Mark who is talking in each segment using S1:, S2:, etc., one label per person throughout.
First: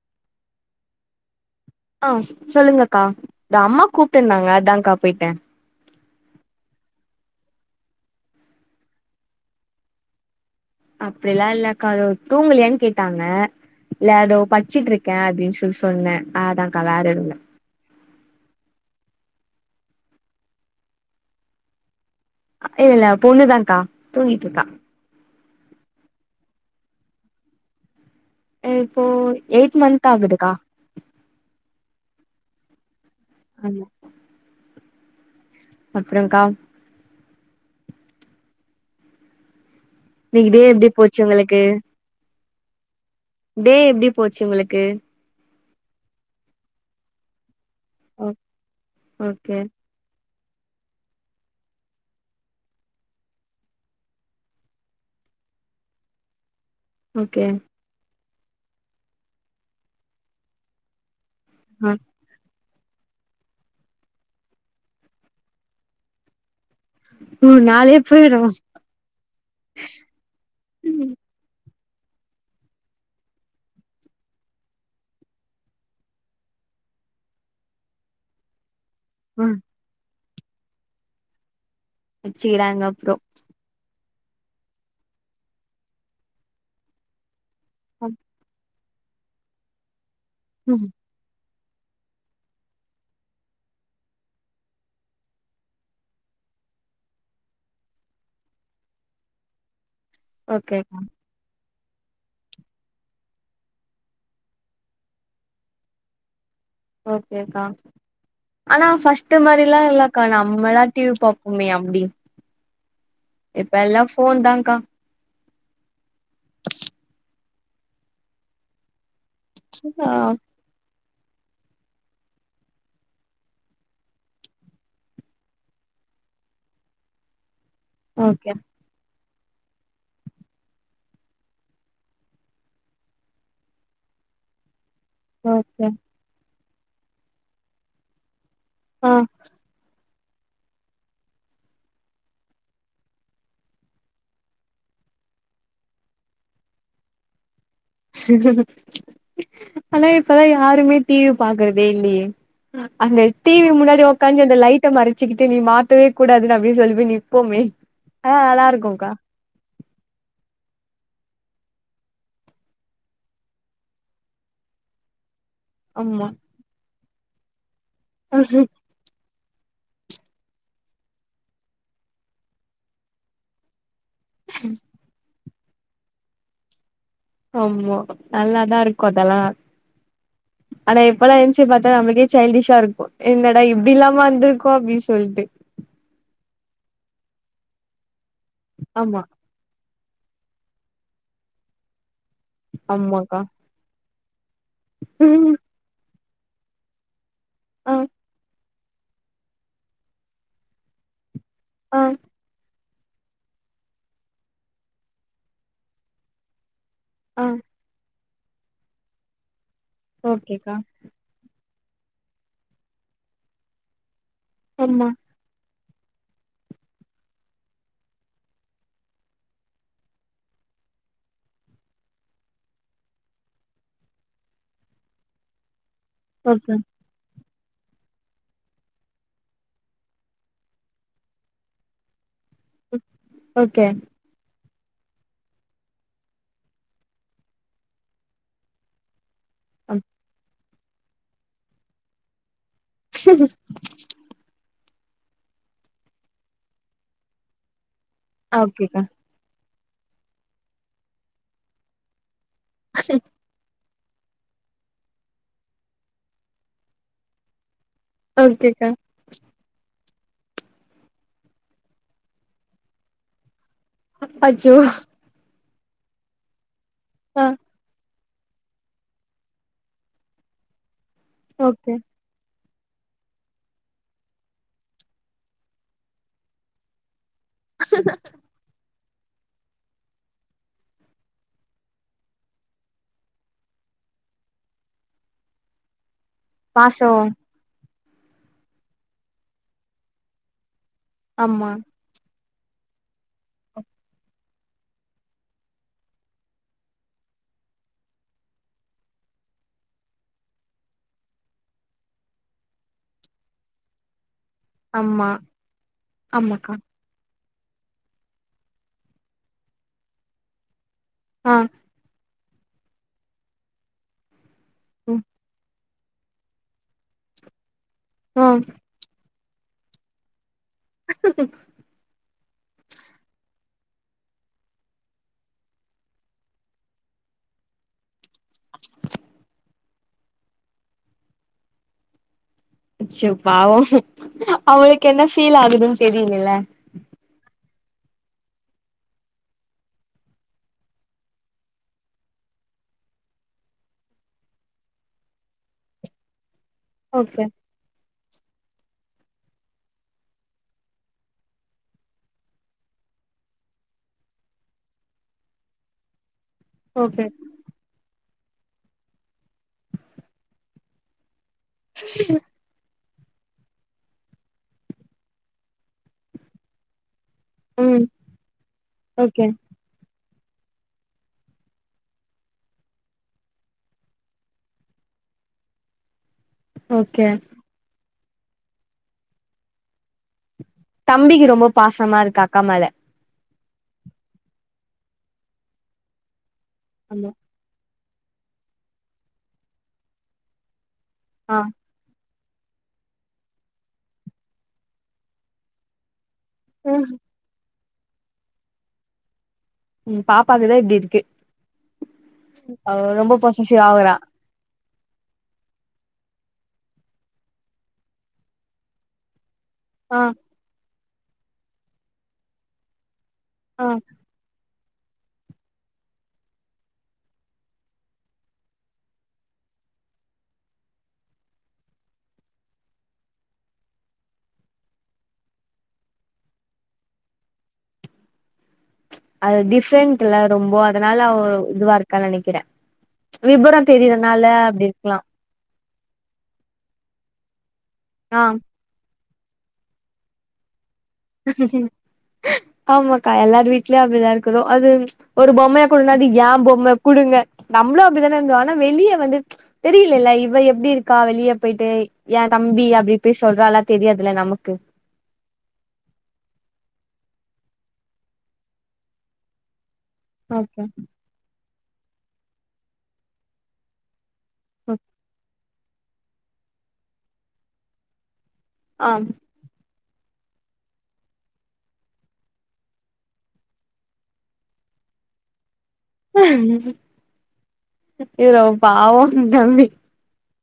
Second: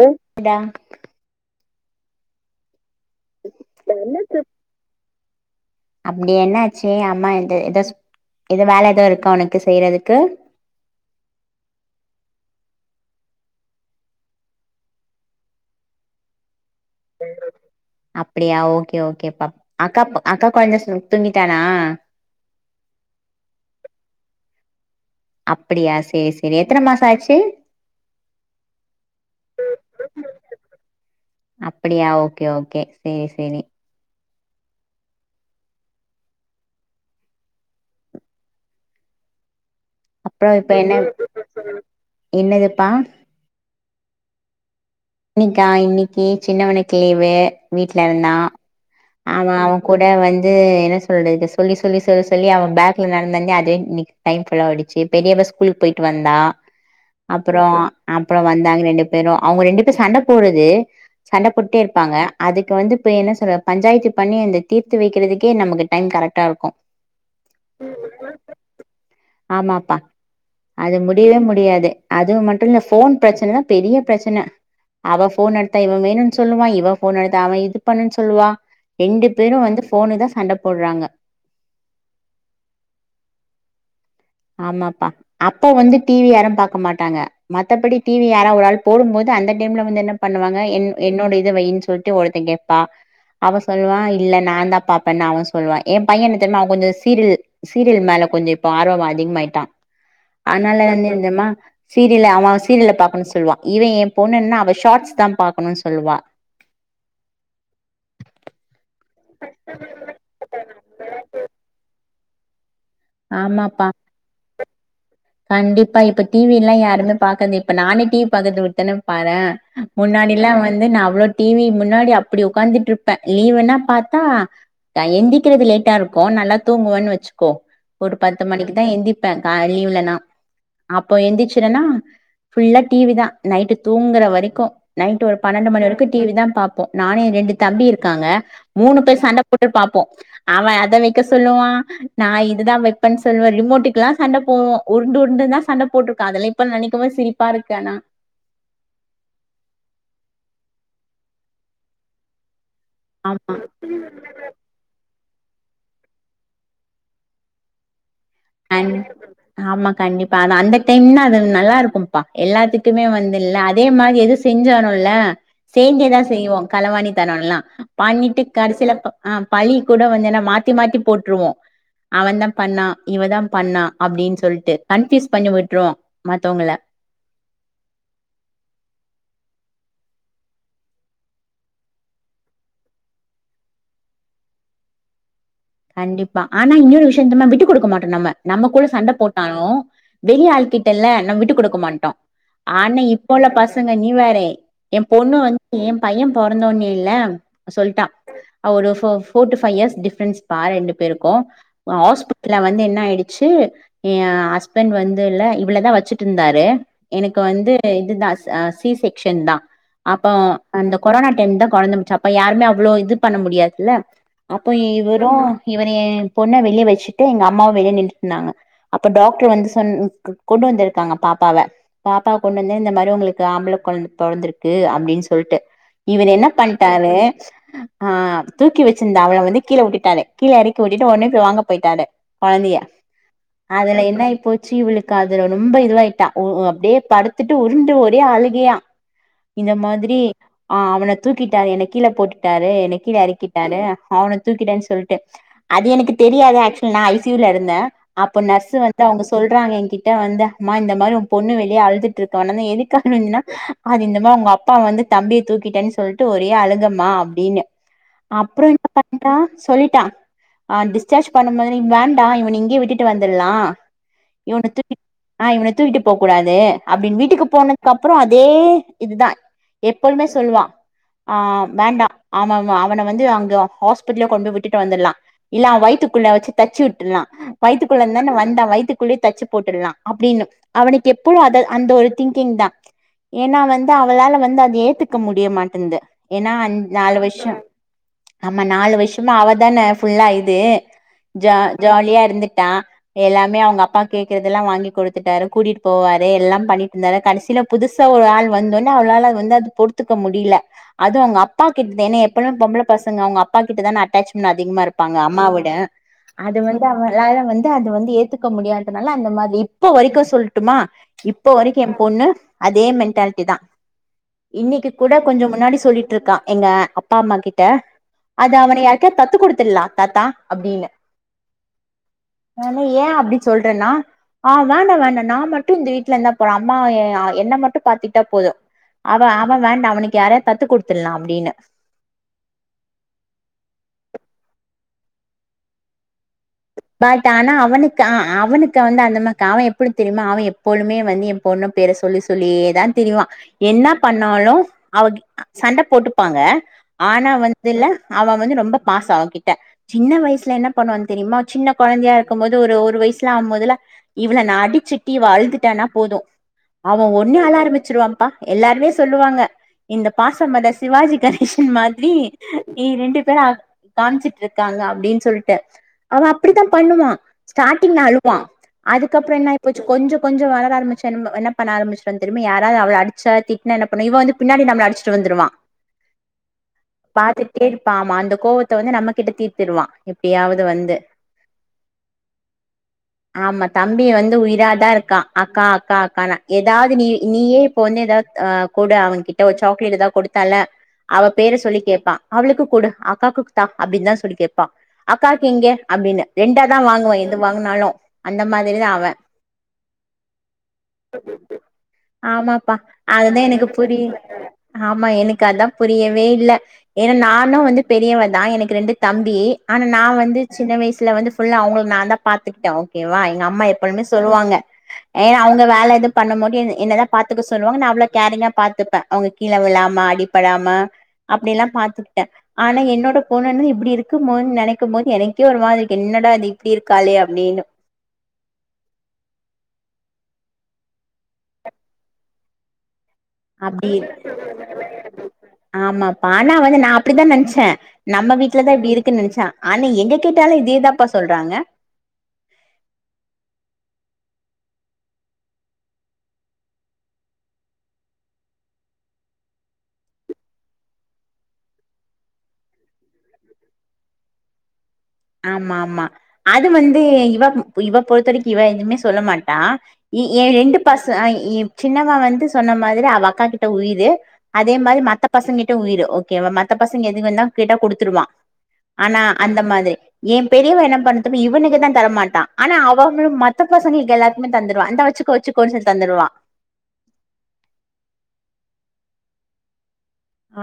S1: ஊ டா
S2: ஆஹ் ச் சொல்லுங்க கா து அம்மா கூப்பிட்ருந்தாங்க அதாங்கா போயிட்ட
S1: அப்டி என்னாச்சு அம்மா எது எதாச் எது வேல ஏதோ இருக்கா உனக்கு செய்றதுக்கு
S2: அப்டிலா இல்லக்கா அதோ தூங்கலியான்னு கேட்டாங்க இல்ல அதோ படிச்சிட்ருக்க அப்டின்னு சொல்லி சொன்ன ஆ தாக்கா வேற எதுவுல
S1: அப்டியா ஓகே ஓகேப்பா அக்கா அக்கா கொழந்த சு தூங்கிடானா
S2: இல்ல ல பொண்ணுதாக்கா தூங்கிட்ருக்கா
S1: அப்படியா சேரி சேரி எத்தன மாசொ ஆச்சு
S2: ஆ இப்போ எய்ட் மந்த் ஆகுதுக்கா
S1: அப்டியா ஓகே ஓகே சேர் செரி
S2: அப்புறோகா
S1: அப்றோ
S2: இன்னிக்கி டே
S1: இப்ப
S2: எப்டி
S1: என்ன
S2: போச்சு உங்களுக்கு
S1: என்னதுப்பா
S2: டே எப்டி போச்சு உங்களுக்கு
S1: என்னக்கா இன்னைக்கு சின்னவனுக் லீவு வீட்ல
S2: ஓ
S1: இருந்தா அவ
S2: ஓகே
S1: அவ கூட வந் அது என்ன சொல்றது சொல்லி சொல்லி சொல்லி சொல்லி அவ பேக்ல நடந்து நடந்து அதே இன்னைக்கு டைம் ஃபுல்லா ஓடுச்சு பெரியவ ஸ்கூலுக்கு போயிட்டு வந்தா
S2: ஓகே
S1: அப்புறோ அப்புறோ வந்தாங்க ரெண்டு பேரு அவங்க ரெண்டுப் ப சண்ட போடுது சண்ட போட்டே
S2: ஆ
S1: இருப்பாங்க அதுக் இப்ப வந்து பே என்ன சொல்ற பஞ்சாயத்து பண்ணி அந்த தீத்து வைக்குறதுக்கே நமக்கு டைம் கரெக்டா இருக்கோ
S2: ம் நாளே போயிரு
S1: ஆமாப்பா அது முடிவே முடியாது அது மட்டோ இல்ல ஃபோன் பிரச்சனத பெரிய பிரச்சன அவ ஃபோன் எடுத்தா இவ வேணுன் சொல்லுவா இவ ஃபோன் எடுத்தா அவ இது பண்ணு சொல்லுவா ரெண்டு
S2: ம்
S1: பேரோ வந்து ஃபோனு தா சண்ட போட்றாங்க
S2: அச்சிகிறாங்க அப்றோ
S1: ஆமாப்பா அப்போ வந்து டிவி யாரு பாக்க மாட்டாங்க மத்தபடி டீவி யாரா ஒராள் போடும்போது அந்த டைம்ல வந்து என்னப் பண்ணுவாங்க என் என்னோட வெய்ன் சொல்ட்டு ஒருத்த கேப்பா அவ சொல்லுவா இல்ல நா தா பாப்பனு அவ சொல்லுவா எ பைய என்ன தெர்மா அவ கொஞ்சோ சீரில் சீரியல் மேல கொஞ்சோ இப்ப ஆர்வமா அதிகம் ஆய்ட்டா
S2: ஓகே
S1: அன்னால வந்து என்னமா சீரியல்ல அவ சீரில்ல பாக்கணு சொல்வா இவ ஏ பொண்ணுன்னா அவ ஷார்ட்ஸ் தா பாக்கணு சொல்வா
S2: ஓகேக்கா ஆனா ஃபஸ்ட்டு மாரில்லா இல்லக்கா நம்மல்லா டீவி பாப்போமே அப்டி
S1: ஆமாப்பா
S2: இபெல்லா ஃபோன் தாக்கா
S1: ப்ப நானே டீ வி பாக்கறாத விட்டனா பாறே
S2: ஆ
S1: முன்னாடிலா வந்து நா அவ்ளோ டீ வி முன்னாடி அப்டி உக்காந்துட்ருப்ப லீவுன்னா பாத்தா எந்திக்கிறது லேட்டா இருக்கோ நல்லா தூங்குவன் வச்சுக்கோ ஒரு பத்து
S2: ஓகே
S1: மணிக்கு தா எந்தி ப்ப கால லீவுல நா அப்போ எந்திச்சிருன்னா ஃபுல்லா டீ வி தா நைட்டு தூங்கற வரைக்கோ நைட்டு ஒரு பன்னண்டு
S2: ஓகே
S1: மணிவரைக்கோ டீ வி தா பா ப்போ நானு எ ரெண்டு தம்பி இருக்காங்க மூணு
S2: ஆ
S1: பேர் சண்ட போட்டு பாப்போ அவ அத வெக்க சொல்லுவா நா இதுதா வெப்பன் சொல்வ ரிமோட்டுக்ல்லா சண்ட போடுவோ உருண்டு உருண்டு தா சண்ட போட்ருக்க அதல்லா இப்ப நனைக்கு போது சிரிப்பா இருக்
S2: ஆன இப்ப தா யாருமே டி வி பாக்குறதே இல்லியே அந்த
S1: ஆமா
S2: டீ வி முன்னாடி ஒக்காஞ்ஞி அந்த லைட்ட மர ச்சிக்கிட்டு நீ மாத்தவே கூடாதுன்ன அப்டி சொல்லி போய் நீப்போமே
S1: ஆமா கண்டிப்பா ஆன அந்த டைம்னா அது நல்லாருக்கோம்பா எல்லாத்துக்குமே வந்து இல்ல அதே மாரி எது செஞ்சாலுல்ல சேந்தே
S2: ஆமா
S1: செய்வோ களவாணி தான எல்லா பண்ணிட்டு கடசில ப ஆஹ் பழி கூட வந்துனா மாத்தி மாத்தி போட்டுருவோ அவன் தா பண்ணா இவ தா பண்ணா அப்டின்னு சொல்ட் கன்ஃபூஸ் பண்ணி விட் விட்டுருவோ மத்தவங்கள
S2: ஆமா நல்லாதா இருக்கு அதெல்லா ஆனா இப்பெல்லா நென்ச்சு பாத்தா நம்மளுக்கே சைல்டிஷா இருக்கு என்னடா இப்டில்லாம இருந்திருக்கோ அப்டின் சொல்ட்டு
S1: கண்டிப்பா ஆனா இன்னொரு விஷ்ய என்னுதும்மா விட்டு குடுக்க மாட்டோ நம்ம நம்ம கூட சண்ட
S2: ஆமா
S1: போட்டாலு வெளி ஆள்கிட்டல்ல நம் விட்டு குடுக்க மாட்டோ ஆனா இப்போ
S2: ஆமாக்கா
S1: உள்ள பசங்க நீ வே றே எ பொண்ணு வந்து எ பையன் பொறந்தோன்னல்ல
S2: ஆ
S1: சொல்ட்டா அவ ஒரு ஃபோ four two five years difference பா ரெண்டு பேருக்கு நா
S2: ஆ
S1: ஹாஸ்பிட்டல வந்தேன் ஆயிடுச்சு என் ஹஸ்பண்ட் வந்து இல்லே இவ்ளத வச்சிட்டு இருந்தாரு எனக்கு
S2: ஆ
S1: வந்து இதுதா சி செக்சன் தா அப்போ
S2: ஓகேக்கா
S1: அந்த கொரோனா டைம் தா குழந்த முடிச்ச அப்ப யாருமே அவ்ளோ இது பண்ண முடியாதுல்ல அப்ப ஈ
S2: ஆமா
S1: வ் இவரு ஏ பொண்ணே வெளியே வச்சுட்டு எங்க அம்மாவும் வெளியே நின்னுட்டு இருந்தாங்க அப்ப டாக்டர் வந்து சொன் கொண்டு வந்திருக்காங்க பாப்பாவ பாப்பாவ கொண்டு வந்து இந்த மாரி உங்களுக்கு ஆம்பள குழந்த பொறந்திருக்கு அப்டின்னு சொல்ட்டு இவர் என்ன
S2: ஓகே
S1: பண்ட்டாரு ஆஹ் தூக்கி வச்சிருந்த அவள வந்து கீழே உட்டுட் விட்டாரு கீழே இறக்கி உட்டுட்டு உடனே போய் வாங்க போயிட்டாரு குழந்தய
S2: ஓகே
S1: அதுல என்ன இப்போ சீ இவளுக்கு அதுல ரொம்ப இதுவாயிட்டா ஒஹ் அப்டியே படுத்துட்டு உருண்டு ஒரே அழுகையா இந்த
S2: அம்.
S1: மாதிரி ஆஹ் அவன தூக்கிட்டாரு என்னே கீழே போட்டுட்டாரு என்னய கீழே இறக்கிட்டாரு அவன தூக்கிட் டான்ஸ் சொல் ட்டு அது எனக்கு தெரியாது ஆக்சுவ நா ஐ சி யு ல இருந்தே அப்போ நர்ஸ்
S2: ஓகேக்கா
S1: வந்து அவங்க சொல்றாங்க கிட்ட வந்து அம்மா இந்த மாரி உ பொண்ணு வெளியே அழுதுட்டு இருக்கு அவன் அண்ணன எதுக்காக வேண்டினா அது இந்த மாதிரி உங்க அப்பா வந்து தம்பியை தூக்கிட்டேன் சொல்லிட்டு ஒரே அழுகமா அப்படின்னு அப்புறம்
S2: ஓகேக்கா
S1: என்ன பண்றா சொல்லிட்டான் ஆஹ் டிஸார்ஜ் பண்ணும்போது நீ வேண்டாம் இவன இங்கேயே விட்டுட்டு வந்துர்லாம் இவன
S2: அச்சோ
S1: தூக் இவன தூக்கிட்டு போக கூடாது அப்படின்னு
S2: ஆ
S1: வீட்டுக்கு போனதுக்கு அப் அப்புறம் அதே இதுதான் எப்பொழுமே சொல்லுவான் ஆஹ்
S2: ஓகே
S1: வேண்டாம் ஆமாமா இவன வந்து அங்க ஹாஸ் கொண்டு போய் விட்டு வந்துலாம் இல்ல வயித்துக்குள்ள வச்சு தச்சி விட்டுலாம் வய்த்து குல்லருந்தானே வந்தான் வயத்து ள்ள தச்சு போட்டுடலாம் அப்படின்னு அவனுக்கு எப்பழும் அத அந்த ஒரு திங்கிங் தான் ஏன்னா வந்து அவளால வந்து அதை ஏத்துக்க முடியமாட்டேன்து ஏன்னா அஞ்
S2: பாசோ
S1: நாலு வருஷம் ஆமா நாலு வருஷமா அவதானே ஃபுல்லா இது ஜா
S2: ஆமா
S1: ஜாலியா இருந்து எல்லாமே அவுங்க அப்பா கேக்குறதுலா வாங்கி குடுத்துட்டாரு கூட்டிட்டு போவாரு எல்லா பண்ணிட்டு இருந்தாரு கடைசில புதுசா ஒரு ஆள் வந்தோடே அவளால வந்து அது பொறுத்துக்க முடியுல அதுவு அவுங்க அப்பா கிட்ட என்னய எப்பமே பொம்பள பசங்க அவுங்க அப் அப்பா கிட்ட தான அட்டாச் இன்னோ அதிகமா இருப்பாங்க
S2: ஆமா
S1: அம்மாவவிட அது
S2: ஆமாக்கா
S1: வந்து அவளால வந் இது அது வந்து ஏத்துக்க முடியாததுனால அந்த மாதி இப்ப வரைக்கோ சொல்ட்டுமா இப்போ
S2: ஆ
S1: வரைக்கோ என் பொண்ணு அதே மென்டாலிட்டி தா இன்னிக்கு கூட
S2: ம்
S1: கொஞ்சோ முன்னாடி சொல்லி வுட்டு இருக்கா எங்க அப்பா அம்மா கிட்ட
S2: ஆ
S1: அது அவன யாருக்கா தத்துக் குடுத் துலா தாத்தா அப்டீனு நானு ஏன் அப்டி சொல் வேணுனா வேணா வேணா நான் மட்டும் இந்த வீட்ல இந்தா போறோ அம்மா என்ன மட்டு பாத்து விட்டா போதோ அவ அவ வேண்டா அவனுக் யாரையா தத்து குடுத்துடலா அப்டீன்னு
S2: அச்சோ பாவோ அவுளுக்கு என்ன ஃபீல் ஆகுது தெரி
S1: பட் ஆனா அவனுக் த அவனுக்கு வந்து அந்தமாக்கு அவ எப்புடி தெரியுமா அவ எப்போழுமே வந்து ஏ பொண்ணு பேர சொல்லி சொல்லியேதா திரிவா என்ன பண்ணாலோ அவ சண்டை போட்டுப்பாங்க ஆனா
S2: ஓகே
S1: வந்து இல்ல அவன் வந்து ரொம்ப பாஸோ அவகிட்ட சின்ன வயசுல என்ன பண்ணுவான்னு தெரியுமா சின்ன கொழந்தையா இருக்கும் போது ஒரு வயசுல ஆகும்போதுல இவள நான் அடிச்சட்டி இவ அழுந்துட்டானா போதோ அவ
S2: ஓகே
S1: ஒண்ணு அழ ஆரம்பிச்சிருவான்ப்பா எல்லாருமே சொல்லுவாங்க இந்த பாசமலர் சிவாஜி கணே ஷன் மாதிரி நீ ரெண்டு [unintelligible] காம்ச்சுட்டு இருக்காங்க அப்டினு சொல்ட்டு அவ அப்படித்தா பண்ணுவா ஸ்டார்டிங்ல
S2: ம்
S1: அழுவா அதுக்கப்புறோ
S2: ஓகே
S1: என்ன இப்போ கொஞ்சோ கொஞ்சோ வளர ஆரம்பிச்ச என்ன பண்ண ஆம்பிச்சுருவா தெரிமா யாராவது அவள அடிச்சா திட்னா என்ன பண்ணுவா இவ வந்து பின்னாடி நம்மள அடிச்சிட்டு வந்துருவா
S2: ஓகே
S1: பாத்துட்டே இருப்பாமா அந்த கோவத்த வந்து நம்ம கிட்ட தீத்திடுவா எப்படியாவது வந்து
S2: தம்பிக்கு ரொம்ப பாசமா இருக்கா அக்கா மேல
S1: ஆமா தம்பி வந்து உயிராதா இருக்கா அக்கா அக்கா அக்கானு ஏதாவது நீ
S2: ஆமா
S1: நீயே இப்ப வந்து கக் ஆஹ் கூட அவங்கிட்ட ஒரு சாக்லேட் ஏதா கொடுத்தால அவ பேர
S2: ஆ
S1: சொல்லி கேப்பா அவளுக்கு கூடு அக்காக்கு தா அப்டின்னு தா சொல்லி கேப்பா அக்காக்கு இங்க அப்டின்னு ரெண்டா தா வாங்குவா எது வாங்குனாலு அந்த மாதிரிதா அவ
S2: ம் பாப்பாக்குதா இப்டி இருக்கு
S1: ஆமாப்பா
S2: அவ ரொம்ப
S1: அதுதா எனக்கு
S2: பொசசிவ் ஆவுறா
S1: புரியல ஆமா எனக்கு அதா புரியவே இல்ல ஏன்னா நானு வந்து பெரியவ தா எனக்கு ரெண்டு தம்பி ஆனா நா
S2: ஆ
S1: வந்து சின்ன வயசுல வந்து ஃபுல்லா அவங்கள நா தா பாத்துக்கிட்டே ஓகேவா எங் க அம்மா
S2: ஆ
S1: எப்பழுமே சொல்லுவாங்க ஏன்னா அவங்க வேல எதுவு பண்ணும் போது என்னதா பாத்துக்க சொல்லுவாங்க நா அவ்வளவு கேரிங்கா பாத்துப்பே அவங்க கீழே விழாமா அடிப்படாம அப்டி எல்லா பாத்துக்கிட்டே ஆனா என்னோட பொண்ணுன்னு இப்டி இருக்கும் போது நெனைக்கும் போது எனக் கே ஒரு மாரி இருக்கு என்னடா அது இப்டி இருக்காலே அப்டின்னு
S2: அது டிஃப்ரெண்ட்ல ரொம்போ அதனால அவ இதுவா இருக்கான்னு நெனைக்கிறே விபரொ
S1: அப்டி
S2: தெரியறனால அப்டி இருக்கலா
S1: ஆமாப்பா ஆனா வந்து நா அப்டிதா நென்ச்சே நம்ம
S2: ஆ
S1: வீட்டுல தா இப்டி இருக் கு நினச்சா ஆனா எங்க கேட்டாலு இதேதா
S2: ஆமாக்கா எல்லாரு வீட்லேயு அப்டிதா இருக் குறோ அது ஒரு பொம்மையா குடுனா அது யா பொம்ம குடுங்க நம்மளு அப்டிதானே இருந்தோ ஆனா வெளிய வந்து தெரியலல்ல இவ எப்டி இருக்கா வெளிய போயிட்டு எ தம்பி அப்டி போய் சொல்றால்லா தெரியாதுல்ல நமக்கு
S1: ஆமா ஆமா அது வந்து இவ இவ பொறுத்த வரைக்கு இவ எதுவுமே சொல்ல மாட்டா இ ஏ ரெண்டு
S2: ஓகே
S1: பச ஆ இ சின்னப் வ வன்ட்டு சொன்ன மாதிரிதா அவ அக்கா கிட்ட உயிரு அதே மாரி மத்த பசங்கி ட உயிரு ஓகேவா மத்த பசங்க எதுங்கனா கேட்டா கொடுத்துருவா
S2: ஆ
S1: ஆனா அந்த மாதிரி. ஏ பெரியவ என்ன பண்ணதர்ம இவனுக்கு தா தரமாட்டா ஆனா அவங்களு மத்த பசங்களுக்கு எல்லாருக்குமே தந்துடுவா இந்த வச்சுகோ வச்சுகோன்னு சொல்லி தந்துருவா
S2: ஏரோ பாவோ தம்பி.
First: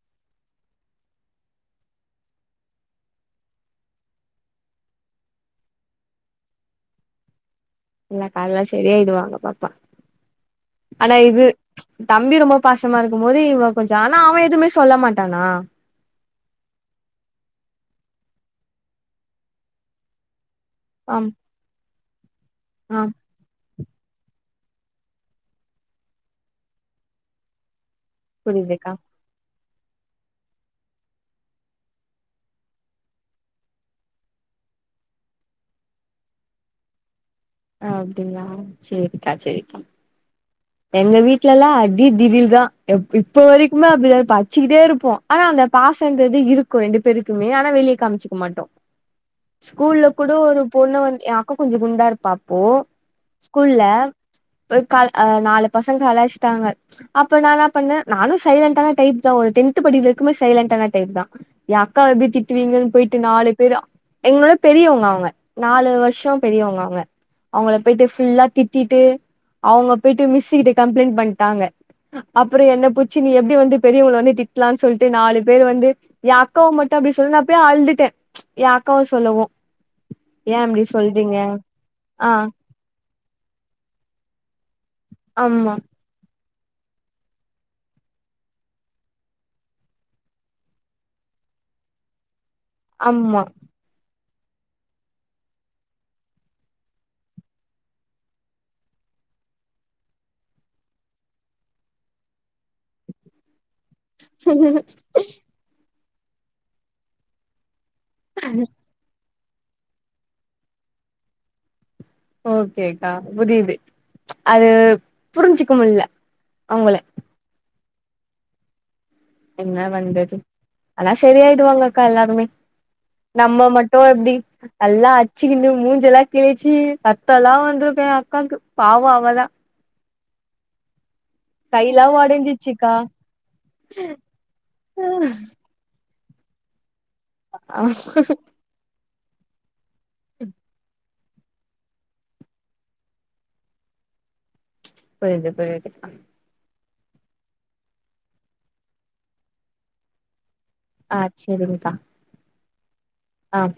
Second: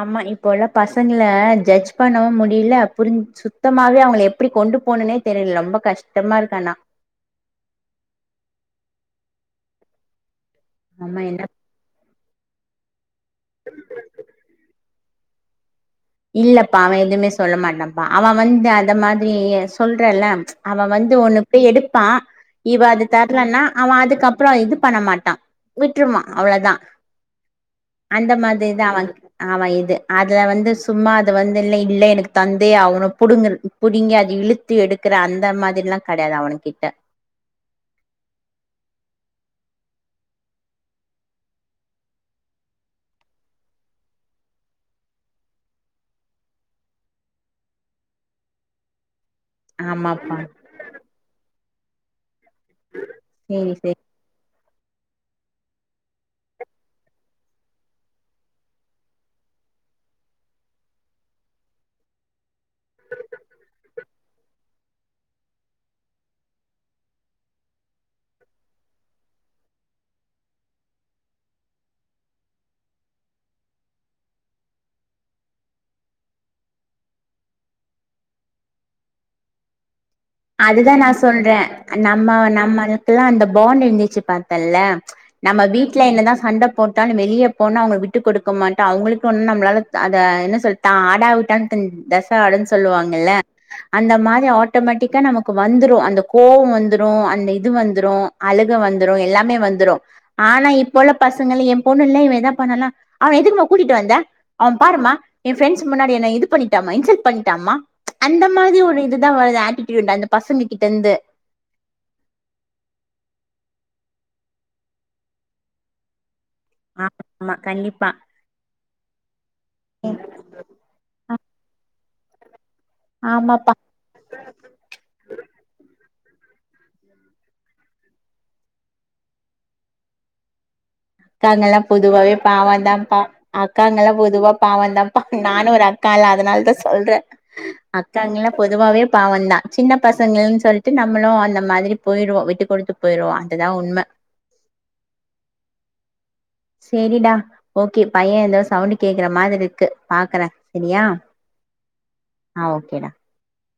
S1: ஆமா இப்போ உள்ள பசங்கள ஜட்ஜ் பண்ணவு முடியில புரிஞ்ச் சுத்தமாவே அவங்கள எப்டி கொண்டு போணுனே தெரியில ரொம்ப கஷ்டமா இருக்கு ஆனா
S2: இல்ல கால்லா சரியாயிடுவாங்க பாப்பா. ஆனா
S1: நம்ம என்ன
S2: இது தம்பி ரொம்பப் பாசமா இருக் கும்போது இவ கொஞ்சொ ஆனா அவ எதுவுமே சொல்ல மாட் டானா
S1: இல்லப்பா அவ எதுவுமே சொல்ல மாட்டான்ப்பா அவன் வந்து அத மாதிரி சொல்றல்ல ம்ச். அவ வந்து
S2: ஆம்
S1: உனக்கு எடு. பா. இவ
S2: ஆ
S1: அது தர்லன்னா. அவ அதுக்கப்புறோ இது பண்ண மாட்டா விட்டுருவா அவ்வளவுதா அந்த மாதிரி தா
S2: புரியுதுக்கா
S1: அவன் அவன் இது. து அதுல வந்து சு. சும்மா அத வந்துல்லா இல்லை எனக்கு தந்தே அவனு புடுங்குறது புடுங்கி அது இழுத்து எடுக்கற அந்த மாதிரில்லா கெடையாது அவனு கிட்ட.
S2: அப்படிங்களா சரிக்கா சரிக்கா. எங்க வீட்ல எல்லா அடி திடில் தா அப் இப்ப வரைக்குமே அப்படிதா இருப்போ அடிச்சுக்கிட்டே இருப்போ ஆனா அந்த பாசன்றது இருக்கு ரெண்டு பேருக்குமே ஆனா வெளியே காமிச்சுக்க மாட்டோ ஸ்கூல்ல கூட
S1: ஆமாப்பா
S2: ஒரு பொண்ணு வந்து யாக்கோ. கொஞ்சு குண்டா இருப்பா. அப்போ
S1: சேரி
S2: ஸ்கூல்ல.
S1: சேரி
S2: க் நாலு பசங்க கலாச்சிட்டாங்க அப்ப நா என்ன பண்ணே நானு சைலண்டான டைப் தா ஒரு டென்த் படிக்கிறதுக்குமே சைலண்ட்டான டைப் தா எ அக்கா எப்படி திட்டுவீங்கன்னு போயிட்டு நாலு பேர் எங்களோட பெரியவங்க அவங்க நாலு வருஷம் பெரியவங்க அவங்க. அவங்கள போயிட்டு ஃபுல்லா திட்டிட்டு அவங்க போயிட்டு மிஸ்ஸிக்கிட்ட கம்ப்ளைண்ட்டு பண்ணிட்டாங்க அப்புறோ என்ன பூடுச்சி நீ எப்படி வந்து பெரியவங்கள வந்து திட்டலானு சொல்லிட்டு நாலு பேர் வந்து என் அக்காவ மட்டும் அப்படி சொல்ல நான் போய் அழுந்துட்டே ம்ச் எ அக்காவ சொல்லவு. ஏ அப்டி
S1: அதுதா நா
S2: சொல்றீங்க
S1: சொல்றே நா. நம்ம
S2: ஆ
S1: நம்மல்க்கெல்லா அந்த பாண்ட் இருந்துச்சுப்பா. பாத்தில்ல. ம்ச் நம்ம
S2: ஆமா
S1: வீட்ல என்னதா சண்ட போட்டாலு வெளியே போன அவங்கள விட்டு கொடுக்க மாட்டோ அவங்களுக்கு நம்மளாள அத என்ன சொல்ல ஆடா விட்டான் தன் தச. ஆடுன்னு சொல்லுவாங்கள
S2: ஆமா
S1: அந்த மாரி. ஆட்டோமேட்டிக். க நமக்கு வந்துரூ அந்த கோவோ வந்துரூ அந்த இது வந்துரூ அழுக வந்துரூ எல்லாமே வந்துரூ ஆனா இப்பொல்ல பசங்கள் ஏ பொண்ணுல்ல இவ எதா பண்ணணா அவ எதுக்குமா கூட்டிட்டு வந்த அவ பாருமா ஏ ஃப்ரெண்ட்ஸ் முன்னாடி என்ன இது பண்ணிட்டாமா இன்சல்ட் பண்ணிட்டாம்மா அந்த மாரி ஒரு இது த வரு ஆட்டி இதுண்டா இந்த பசங்க கிட்டந்து
S2: ஓக்கேக்கா புரியிது ம்ச் அது புருஞ்சுக்கமுடில்ல
S1: ஆமா ஆமா கண்டிப் பா
S2: என்ன பண்றது ஆனா செரியாய்டுவாங்க கா எல்லாருமே நம்ம
S1: ஆமாப்பா
S2: மட்டு எப்டி நல்லா அச்சிக்கினு மூஞ்செல்லா கிழிச்சு ரத்தொல்லா வந்துருக்கு எ அக்காக்கு பாவொ அவதா
S1: காங்கல்லா
S2: கைலா
S1: பொதுவாவே
S2: ஒடஞ்சிச்சுக்கா
S1: பாவந்தாம்பா அக்காங்கல்லா பொதுவா பாவந்தாம்பா நானு ஒரு அக் கால அதனால தா சொல்றே அக்காங்கல்லா பொதுவாவே பாவொந்தா சின்ன பசங்ளன் சொல்ட்டு நம்மளு அந்த மாத்ரி போயிடுவோ விட்டு குடுத்து போயிருவோ அதுதா உண்ம
S2: புரிது புரியிது
S1: சேரிடா ஓக்கே பைய எந்தோ சவுண்டு கேக்குற மாதிர்ருக்கு பாக்குறே சரியா
S2: அ செரிங்க்கா
S1: ஆ ஓக்கேடா
S2: ஆஹ்